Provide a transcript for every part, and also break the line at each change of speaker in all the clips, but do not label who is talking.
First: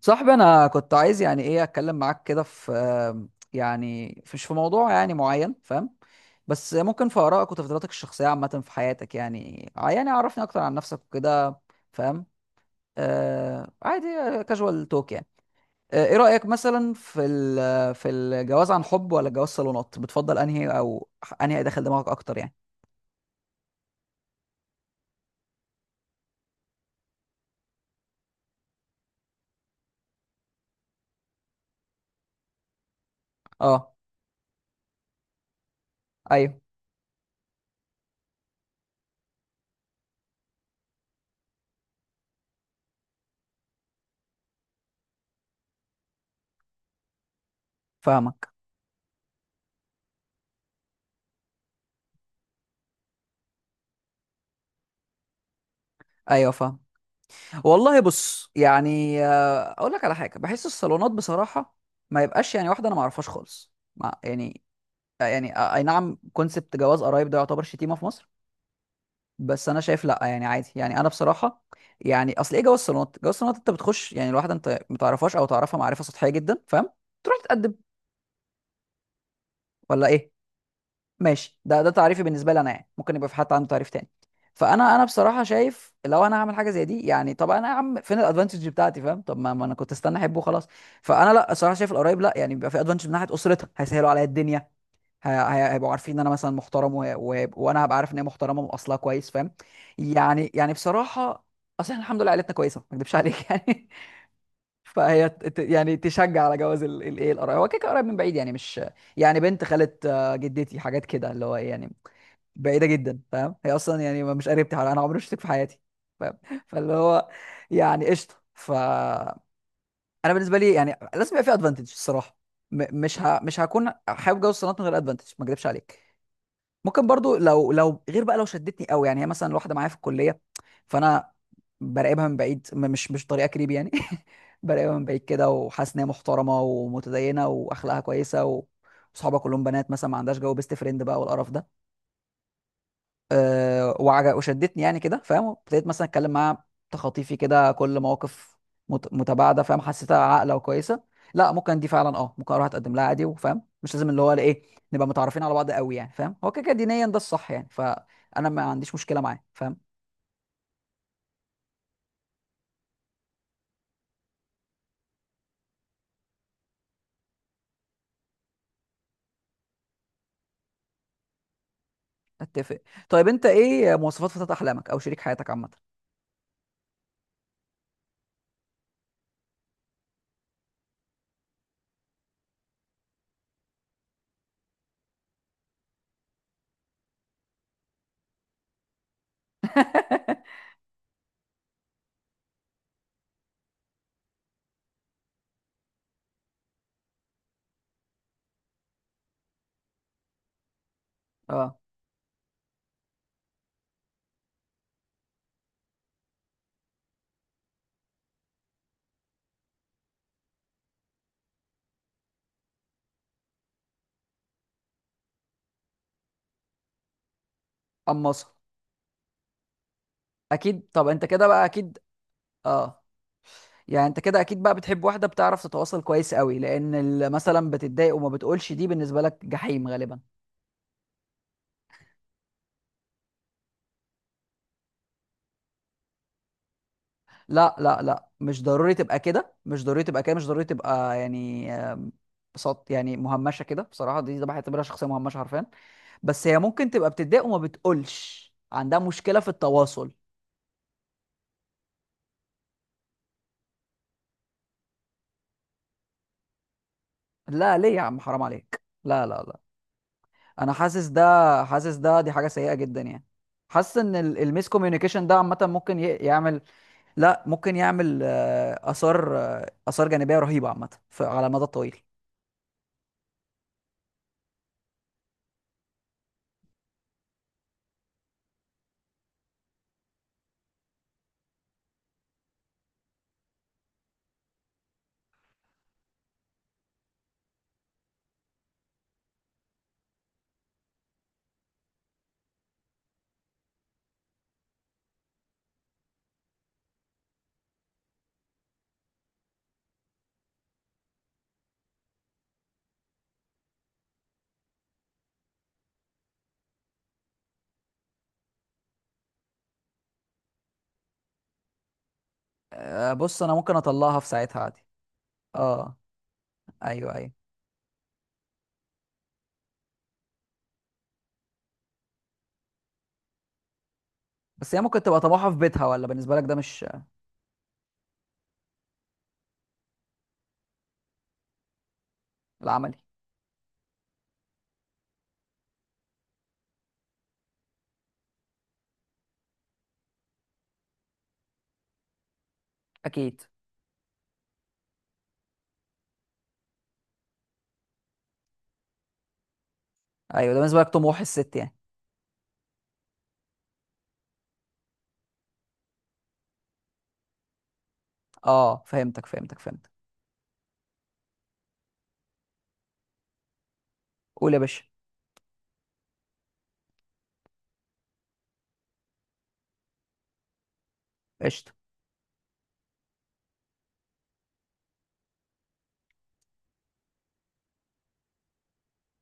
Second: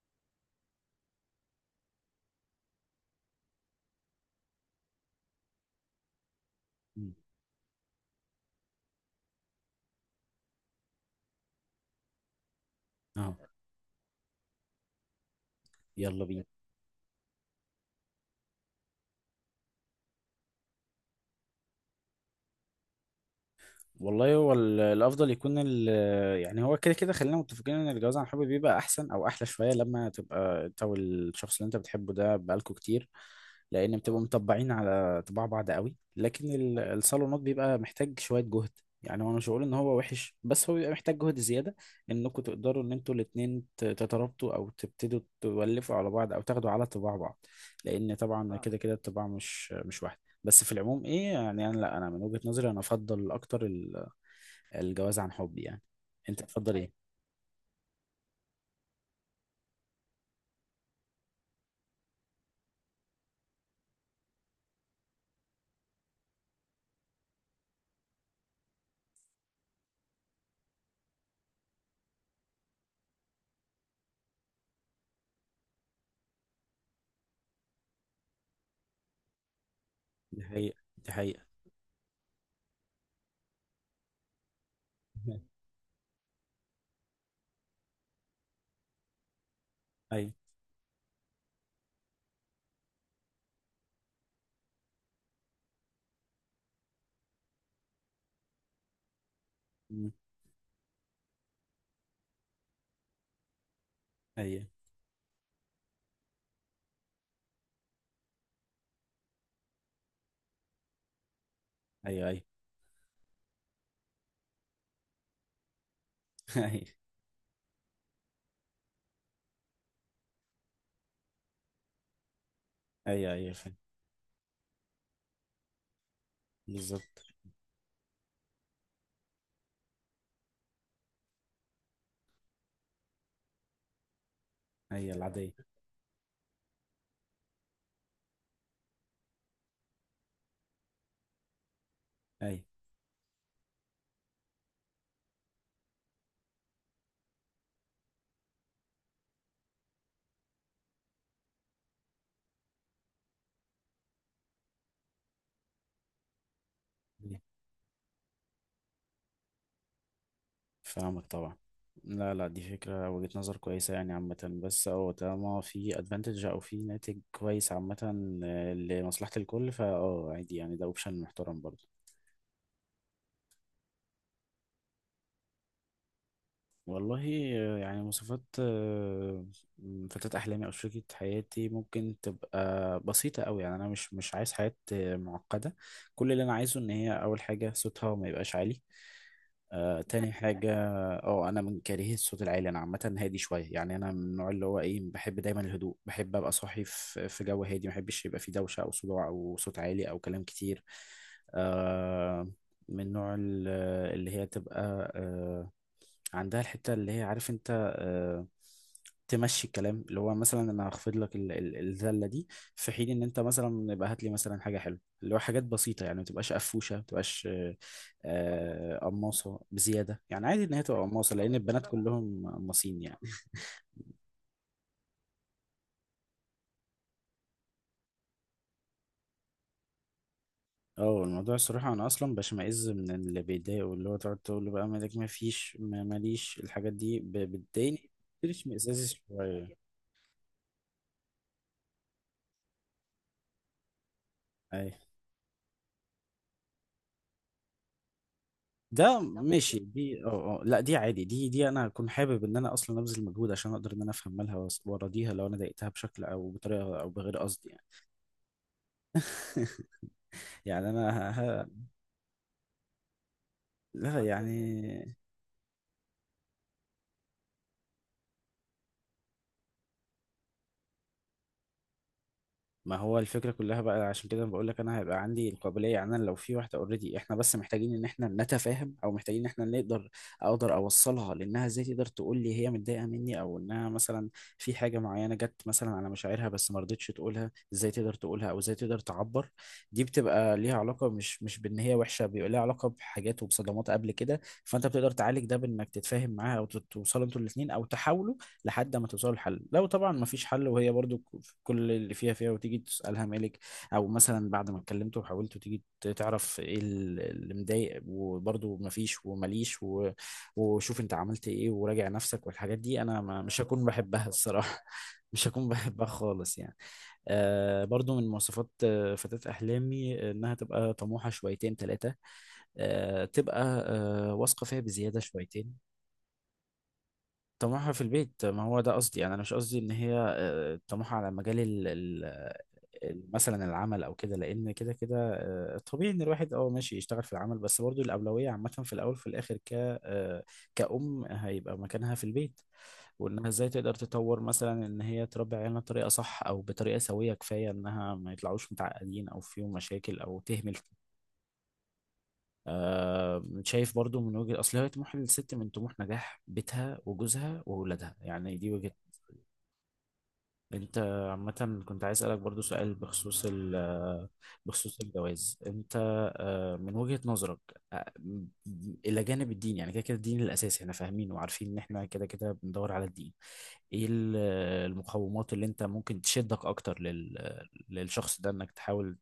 صاحبي انا كنت عايز يعني ايه اتكلم معاك كده في يعني مش في موضوع يعني معين فاهم. بس ممكن
مم.
في ارائك وتفضيلاتك الشخصيه عامه في حياتك يعني يعني عرفني اكتر عن نفسك وكده. فاهم؟
اه.
آه عادي. كاجوال توك يعني. آه، ايه
يلا بينا.
رايك مثلا في الجواز عن حب ولا جواز صالونات؟ بتفضل انهي او انهي داخل دماغك اكتر يعني؟
والله هو الافضل يكون يعني، هو كده كده خلينا متفقين ان الجواز عن حب بيبقى احسن او احلى شويه لما تبقى انت والشخص اللي انت بتحبه ده بقالكوا كتير،
اه،
لان بتبقوا مطبعين على طباع بعض قوي. لكن
ايوه
الصالونات بيبقى محتاج شويه جهد. يعني هو مش هقول ان هو وحش، بس هو بيبقى محتاج جهد زياده، انكم تقدروا ان انتوا الاتنين تترابطوا او تبتدوا تولفوا على بعض او تاخدوا على طباع بعض، لان طبعا
فاهمك.
فاهم كده كده الطباع مش واحده. بس في العموم ايه، يعني انا، لا، انا من وجهة نظري انا افضل اكتر الجواز عن حب يعني. انت
ايوه
تفضل
فاهم.
ايه؟
والله بص يعني اقول لك على حاجه، بحس الصالونات بصراحه ما يبقاش يعني واحده انا ما اعرفهاش خالص ما يعني. اي نعم، كونسبت جواز قرايب ده يعتبر شتيمه في مصر. بس انا شايف لا، يعني عادي، يعني انا بصراحه، يعني اصل ايه؟ جواز الصالونات، جواز الصالونات انت بتخش يعني الواحده انت ما تعرفهاش او تعرفها معرفه سطحيه جدا فاهم؟ تروح تتقدم ولا ايه؟
دي حقيقة دي حقيقة.
ماشي، ده تعريفي بالنسبه لي انا، يعني ممكن يبقى في حد عنده تعريف تاني. فانا بصراحه شايف لو انا هعمل حاجه زي دي، يعني طب انا يا عم فين الادفانتج بتاعتي فاهم؟ طب ما انا كنت استنى
ايوه.
احبه خلاص. فانا لا، الصراحه شايف القرايب، لا يعني بيبقى في ادفانتج من ناحيه اسرتها، هيسهلوا عليا الدنيا. هيبقوا عارفين ان انا مثلا محترم وانا هبقى عارف ان هي محترمه من اصلها كويس فاهم؟
أمم.
يعني يعني بصراحه، اصلا الحمد لله عيلتنا كويسه، ما اكدبش عليك يعني.
ايوه،
فهي يعني تشجع على جواز الايه، القرايب، هو كده كده قرايب من بعيد يعني مش يعني بنت خالة، جدتي، حاجات كده اللي هو إيه يعني،
ايوه، ايوه.
بعيده جدا فاهم؟ هي اصلا يعني مش قريبتي، حوالي انا عمري ما شفتك في حياتي فاهم
ايوه،
فاللي هو يعني قشطه. ف انا بالنسبه لي يعني لازم يبقى في ادفانتج الصراحه.
ايوه، ايوه
مش
فاهم.
هكون حابب جوز الصالونات من غير ادفانتج، ما اكذبش عليك. ممكن
بالظبط.
برضو لو غير بقى، لو شدتني قوي، يعني هي مثلا واحده معايا في الكليه. فانا براقبها من بعيد، مش طريقه كريب يعني. براقبها من
ايوه
بعيد كده،
العادية.
وحاسس ان هي محترمه ومتدينه واخلاقها كويسه وصحابها كلهم بنات مثلا، ما عندهاش جو بيست فريند بقى والقرف ده.
ايوه.
أه، وشدتني يعني كده فاهم، ابتديت مثلا اتكلم معاها تخاطيفي كده، كل مواقف متباعده فاهم، حسيتها عاقله وكويسه. لا، ممكن دي فعلا اه، ممكن اروح اتقدم لها عادي وفاهم مش لازم اللي هو ايه نبقى متعرفين على بعض قوي يعني فاهم؟ هو كده كده دينيا ده
أيوة.
الصح يعني، فانا ما عنديش مشكله معاه فاهم.
فاهمك طبعا. لا، لا، دي فكرة وجهة نظر كويسة يعني عامة. بس هو طالما في ادفانتج او في ناتج كويس عامة، لمصلحة الكل. فا اه عادي يعني، ده اوبشن محترم برضه.
اتفق. طيب انت ايه مواصفات فتاة احلامك او شريك حياتك عامه؟
والله، يعني مواصفات فتاة أحلامي أو شريكة حياتي ممكن تبقى بسيطة أوي. يعني أنا مش عايز حياة معقدة. كل اللي أنا عايزه إن هي أول حاجة صوتها ما يبقاش عالي. تاني حاجة، اه أنا من كارهي الصوت العالي. أنا عامة هادي شوية. يعني أنا من النوع اللي هو إيه، بحب دايما الهدوء، بحب أبقى صاحي في جو هادي، ما بحبش يبقى فيه دوشة أو صداع أو صوت عالي أو كلام كتير.
اه.
آه من نوع اللي هي تبقى عندها الحتة اللي هي عارف انت، تمشي الكلام، اللي هو مثلا انا هخفض لك الذلة دي، في حين ان انت مثلا يبقى هات لي مثلا حاجة حلوة، اللي هو حاجات بسيطة. يعني ما تبقاش قفوشة، ما تبقاش
اما أصل.
قماصة بزيادة. يعني عادي ان هي
اكيد،
تبقى
طب انت
قماصة،
كده
لان
بقى
البنات
اكيد
كلهم قماصين
اه،
يعني.
يعني انت كده اكيد بقى بتحب واحده بتعرف تتواصل كويس قوي، لان مثلا بتتضايق وما بتقولش، دي بالنسبه لك جحيم غالبا.
اه الموضوع الصراحة انا اصلا بشمئز من اللي بيضايقوا، اللي هو تقعد تقول له بقى مالك، ما فيش، ماليش. الحاجات دي
لا لا
بتضايقني
لا، مش ضروري
بتشمئزازي
تبقى كده،
شوية.
مش ضروري تبقى كده، مش ضروري تبقى يعني صوت يعني مهمشه كده بصراحه، دي ده بعتبرها
اي،
شخصيه مهمشه حرفيا. بس هي ممكن تبقى بتتضايق وما بتقولش، عندها
ده لو انت
مشكله في
ماشي
التواصل.
دي، لا، دي عادي. دي انا اكون حابب ان انا اصلا ابذل مجهود عشان اقدر ان انا افهم مالها واراضيها لو انا ضايقتها بشكل او بطريقه او بغير قصد
لا
يعني.
ليه يا عم، حرام عليك، لا لا لا، انا
يعني
حاسس
انا
ده، حاسس ده، دي حاجه سيئه جدا يعني. حاسس
لا
ان
اوكي
الميس
يعني.
كوميونيكيشن ده عامه ممكن يعمل. لا، ممكن يعمل آثار آثار جانبية رهيبة عامة، على المدى الطويل.
ما هو الفكرة كلها بقى، عشان كده بقول لك انا هيبقى عندي القابلية. يعني انا لو في واحدة اوريدي، احنا بس محتاجين ان احنا نتفاهم، او محتاجين ان احنا نقدر اقدر اوصلها لانها ازاي تقدر تقول لي هي متضايقة مني، او انها مثلا في حاجة معينة جت مثلا على مشاعرها بس ما رضتش تقولها، ازاي تقدر تقولها او ازاي تقدر تعبر. دي بتبقى ليها علاقة، مش بان هي وحشة، بيبقى ليها علاقة بحاجات وبصدمات قبل كده. فانت بتقدر تعالج ده بانك تتفاهم معاها، او توصلوا انتوا الاتنين، او تحاولوا لحد ما توصلوا لحل. لو طبعا ما فيش حل وهي برضو كل اللي فيها فيها، وتيجي تسألها مالك، او مثلا بعد ما اتكلمت وحاولت تيجي تعرف ايه اللي مضايق وبرضو ما فيش ومليش وشوف انت عملت ايه وراجع نفسك والحاجات دي، انا
بص،
ما
أنا
مش
ممكن
هكون
أطلعها في
بحبها
ساعتها عادي.
الصراحة، مش هكون
اه.
بحبها خالص يعني.
أيوه أيوه.
برضو من مواصفات فتاة أحلامي إنها تبقى طموحة شويتين تلاتة، تبقى واثقة
بس
فيها
هي ممكن
بزيادة
تبقى طموحها في
شويتين.
بيتها ولا بالنسبة لك ده مش
طموحها في البيت، ما هو ده قصدي يعني. انا مش قصدي ان هي طموحها على مجال
العملي؟
مثلا العمل او كده، لان كده كده طبيعي ان الواحد ماشي يشتغل في العمل، بس برضو الاولويه عامه في الاول وفي الاخر، ك آه، كأم هيبقى مكانها في البيت،
أكيد.
وانها ازاي تقدر تطور مثلا ان هي تربي عيالها بطريقه صح او بطريقه سويه كفايه، انها ما يطلعوش متعقدين او فيهم مشاكل او
أيوه، ده
تهمل.
بالنسبة لك طموح الست يعني؟
شايف برضو من وجهة، اصل هي طموح الست من طموح نجاح بيتها وجوزها وولادها يعني. دي
اه
وجهة.
فهمتك فهمتك فهمتك.
انت عامة كنت عايز اسألك برضو سؤال
قول يا باشا.
بخصوص الجواز. انت من وجهة نظرك، آه، م- الى جانب الدين، يعني كده كده الدين الاساسي احنا فاهمين وعارفين
قشطة.
ان احنا كده كده بندور على الدين، ايه المقومات اللي انت ممكن تشدك اكتر للشخص ده انك تحاول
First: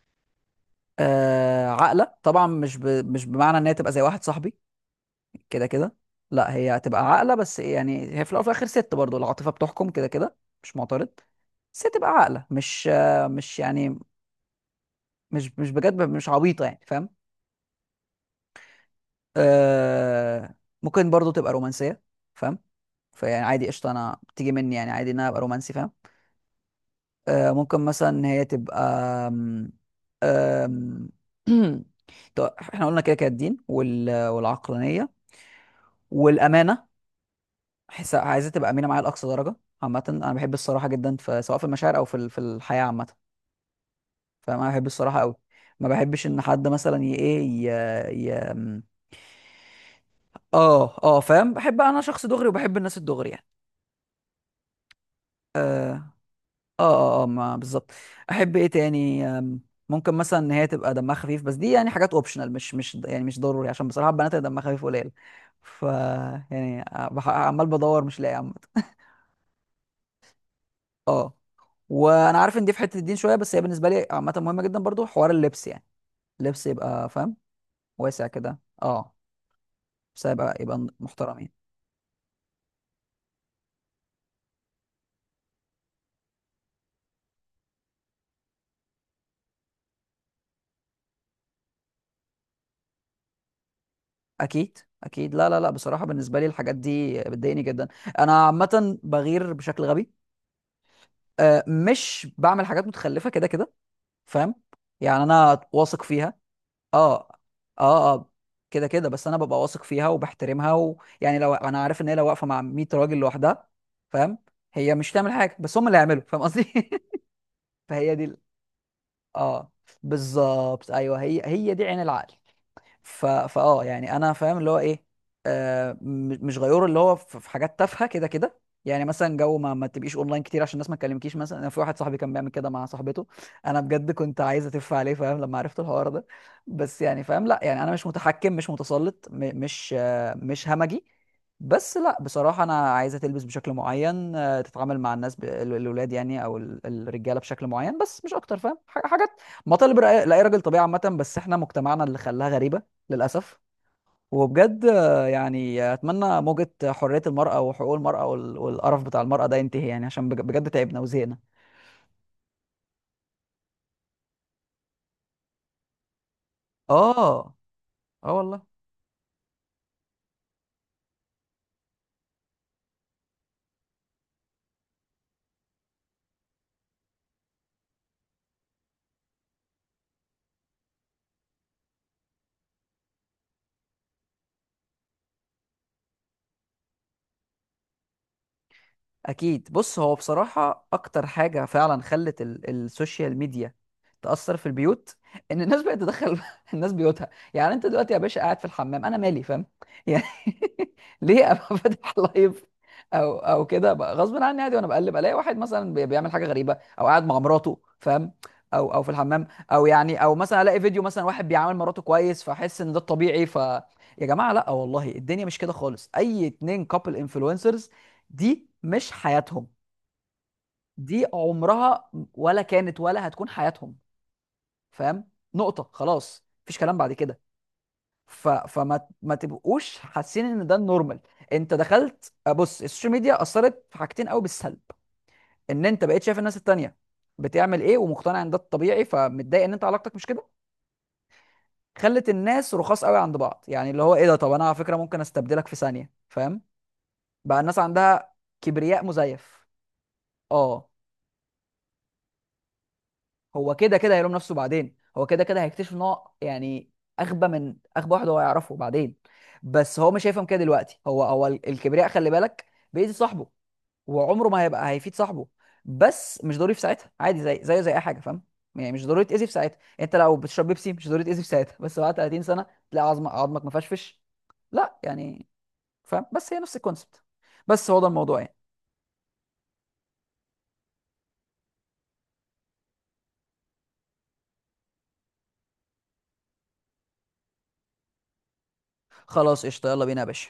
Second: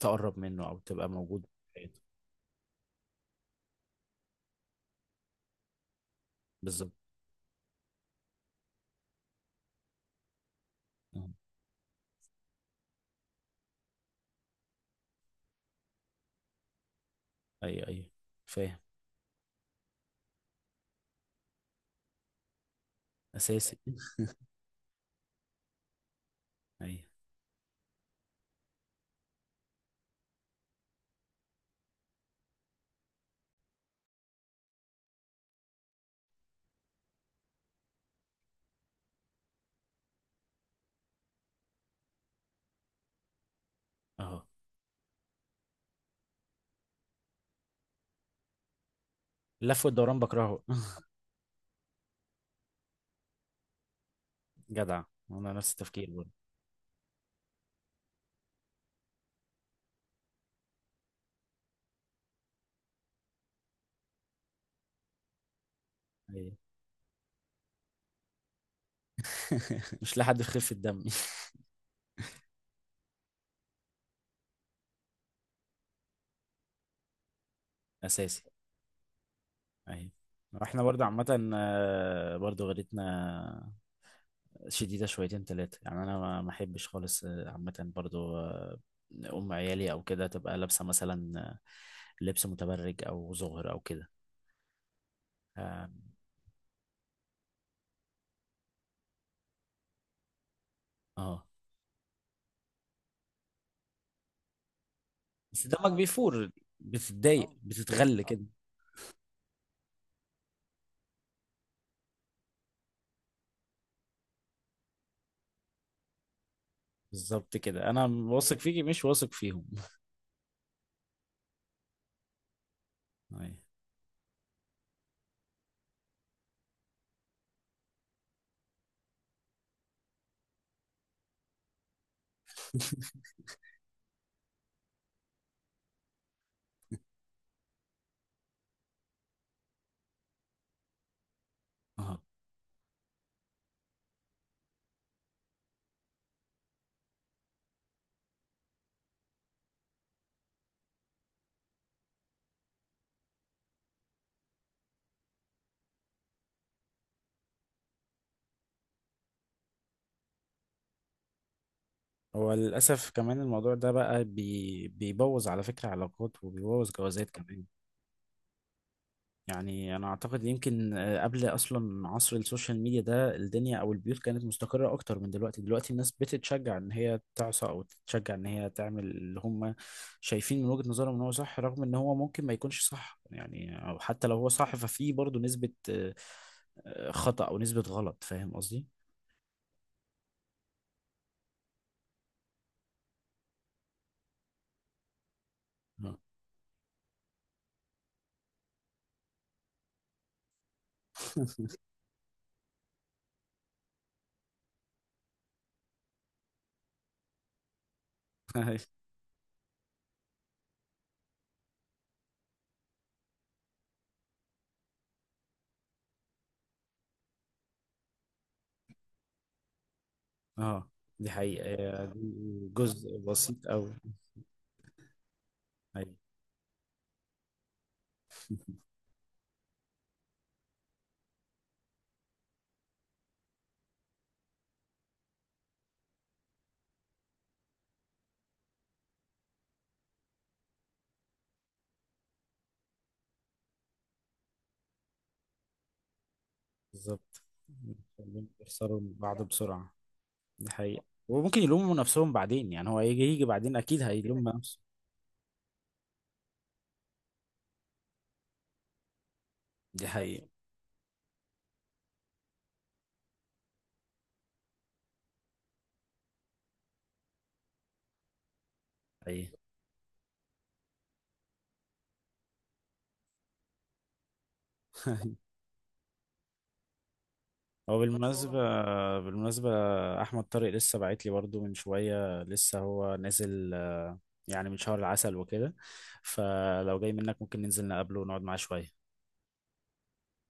تقرب منه او تبقى موجود في حياته؟
عقلة طبعا، مش بمعنى ان هي تبقى زي واحد صاحبي كده كده، لا هي
بالظبط.
هتبقى عاقله، بس إيه يعني، هي في الاول وفي الاخر ست، برضه العاطفه بتحكم كده كده، مش معترض. بس هي تبقى عاقله، مش مش يعني مش بجد مش عبيطه يعني فاهم.
ايوه، ايوه فاهم.
آه ممكن برضه تبقى رومانسيه فاهم، فيعني عادي
اساسي.
قشطه، انا بتيجي مني يعني عادي ان انا ابقى رومانسي فاهم.
ايوه.
آه ممكن مثلا إن هي تبقى آم، آم، طب احنا قلنا كده كده الدين والعقلانيه والامانه. احس عايزة تبقى امينه معايا لاقصى درجه، عامه انا بحب الصراحه جدا في، سواء في المشاعر او في الحياه عامه.
اهو.
فانا بحب الصراحه قوي. ما بحبش ان حد مثلا ي ايه ي... ي... م-
اللف والدوران بكرهه.
اه اه فاهم، بحب انا شخص دغري وبحب الناس الدغري يعني.
جدع. انا نفس التفكير برضه.
اه اه اه، ما بالظبط. احب ايه تاني ممكن مثلا ان هي تبقى دمها خفيف، بس دي يعني حاجات اوبشنال مش يعني مش ضروري، عشان بصراحه البنات اللي دمها خفيف قليل. ف
ايوه.
يعني عمال بدور مش لاقي.
مش لحد يخف الدم.
اه، وانا عارف ان دي في حته الدين شويه، بس هي بالنسبه لي عامه مهمه جدا برضو، حوار اللبس يعني، اللبس يبقى فاهم، واسع
اساسي.
كده اه،
ايوه.
بس يبقى
احنا
يبقى
برضه
محترمين.
عامة برضه غيرتنا شديدة شويتين تلاتة. يعني انا ما احبش خالص، عامة برضه، ام عيالي او كده تبقى لابسة مثلا لبس متبرج او زهر او كده.
اكيد اكيد، لا لا لا،
آم،
بصراحه بالنسبه لي الحاجات دي بتضايقني جدا. انا عامه بغير بشكل غبي،
اه
آه مش بعمل حاجات متخلفه كده كده فاهم، يعني انا
بس دمك
واثق فيها.
بيفور،
اه
بتتضايق
اه
بتتغل
اه،
كده.
كده كده، بس انا ببقى واثق فيها وبحترمها، ويعني لو انا عارف ان هي لو واقفه مع 100 راجل لوحدها فاهم، هي مش تعمل حاجه، بس هم اللي هيعملوا فاهم قصدي
بالظبط كده، انا
فهي دي
واثق فيكي مش واثق فيهم.
اه بالظبط ايوه، هي هي دي عين العقل. ف...
أيوة.
فاه يعني انا فاهم اللي هو ايه، مش غيور، اللي هو في في حاجات تافهه كده كده، يعني مثلا جو ما تبقيش اونلاين كتير عشان الناس ما تكلمكيش مثلا، انا في واحد صاحبي كان بيعمل كده مع صاحبته. انا بجد كنت عايز اتف عليه فاهم لما عرفت الحوار ده. بس يعني فاهم، لا يعني انا مش متحكم مش متسلط مش مش همجي. بس لا
اه
بصراحه انا عايزه تلبس بشكل معين، آه تتعامل مع الناس الولاد يعني او الرجاله بشكل معين، بس مش اكتر فاهم، حاجات مطالب لأي راجل طبيعي عامه، بس احنا مجتمعنا اللي خلاها غريبه للأسف. وبجد يعني أتمنى موجة حرية المرأة وحقوق المرأة والقرف بتاع المرأة ده ينتهي يعني، عشان بجد تعبنا وزهقنا.
هو للاسف كمان الموضوع ده بقى بيبوظ على فكره علاقات وبيبوظ جوازات
اه
كمان.
اه والله.
يعني انا اعتقد يمكن قبل اصلا عصر السوشيال ميديا ده، الدنيا او البيوت كانت مستقره اكتر من دلوقتي. دلوقتي الناس بتتشجع ان هي تعصى او تتشجع ان هي تعمل اللي هم شايفين من وجهه نظرهم ان هو صح، رغم ان هو ممكن ما يكونش صح يعني. او حتى لو هو صح ففي برضه نسبه خطأ او نسبه غلط، فاهم قصدي.
اكيد، بص، هو بصراحه اكتر حاجه فعلا خلت السوشيال ميديا تاثر في البيوت، ان الناس بقت تدخل الناس بيوتها، يعني انت دلوقتي يا باشا قاعد في الحمام انا مالي فاهم، يعني ليه ابقى فاتح لايف؟ او كده بقى غصب عني عادي، وانا بقلب الاقي واحد مثلا بيعمل حاجه غريبه او قاعد مع مراته فاهم،
أيوة.
او في الحمام او يعني، او مثلا الاقي فيديو مثلا واحد بيعامل مراته كويس، فاحس ان ده الطبيعي. ف يا جماعه، لا والله الدنيا مش كده خالص، اي اتنين كابل انفلونسرز دي مش حياتهم،
اه
دي
دي حقيقة هي
عمرها
دي،
ولا كانت
جزء
ولا هتكون
بسيط أوي.
حياتهم فاهم، نقطة
أيوة،
خلاص مفيش كلام بعد كده. فما ما تبقوش حاسين ان ده النورمال. انت دخلت، بص السوشيال ميديا اثرت في حاجتين قوي بالسلب، ان انت بقيت شايف الناس التانية بتعمل ايه، ومقتنع ان ده الطبيعي، فمتضايق ان انت علاقتك مش كده. خلت الناس رخاص قوي عند بعض، يعني اللي هو ايه ده، طب انا على فكرة ممكن استبدلك في ثانية فاهم،
بالظبط.
بقى الناس عندها
خليهم يخسروا
كبرياء
من بعض
مزيف.
بسرعة. دي
اه،
حقيقة، وممكن يلوموا نفسهم بعدين يعني. هو يجي يجي
هو
بعدين
كده
أكيد
كده هيلوم
هيلوم
نفسه
نفسه.
بعدين، هو كده كده هيكتشف ان هو يعني اغبى من اغبى واحد هو يعرفه بعدين. بس
دي
هو مش هيفهم
حقيقة.
كده دلوقتي، هو هو الكبرياء خلي بالك بيأذي صاحبه، وعمره ما هيبقى هيفيد صاحبه، بس مش ضروري في ساعتها، عادي زي زيه زي اي حاجه فاهم. يعني مش ضروري تأذي
أيوة.
في ساعتها، انت لو بتشرب بيبسي مش ضروري تأذي في ساعتها، بس بعد 30 سنه تلاقي عظمك مفشفش، لا يعني فاهم، بس هي نفس الكونسبت، بس
هو
هو ده الموضوع يعني.
بالمناسبة أحمد طارق لسه باعت لي برضو من شوية، لسه هو نازل يعني من شهر العسل وكده. فلو جاي منك ممكن ننزل نقابله ونقعد معاه شوية.
خلاص قشطه، يلا بينا يا باشا.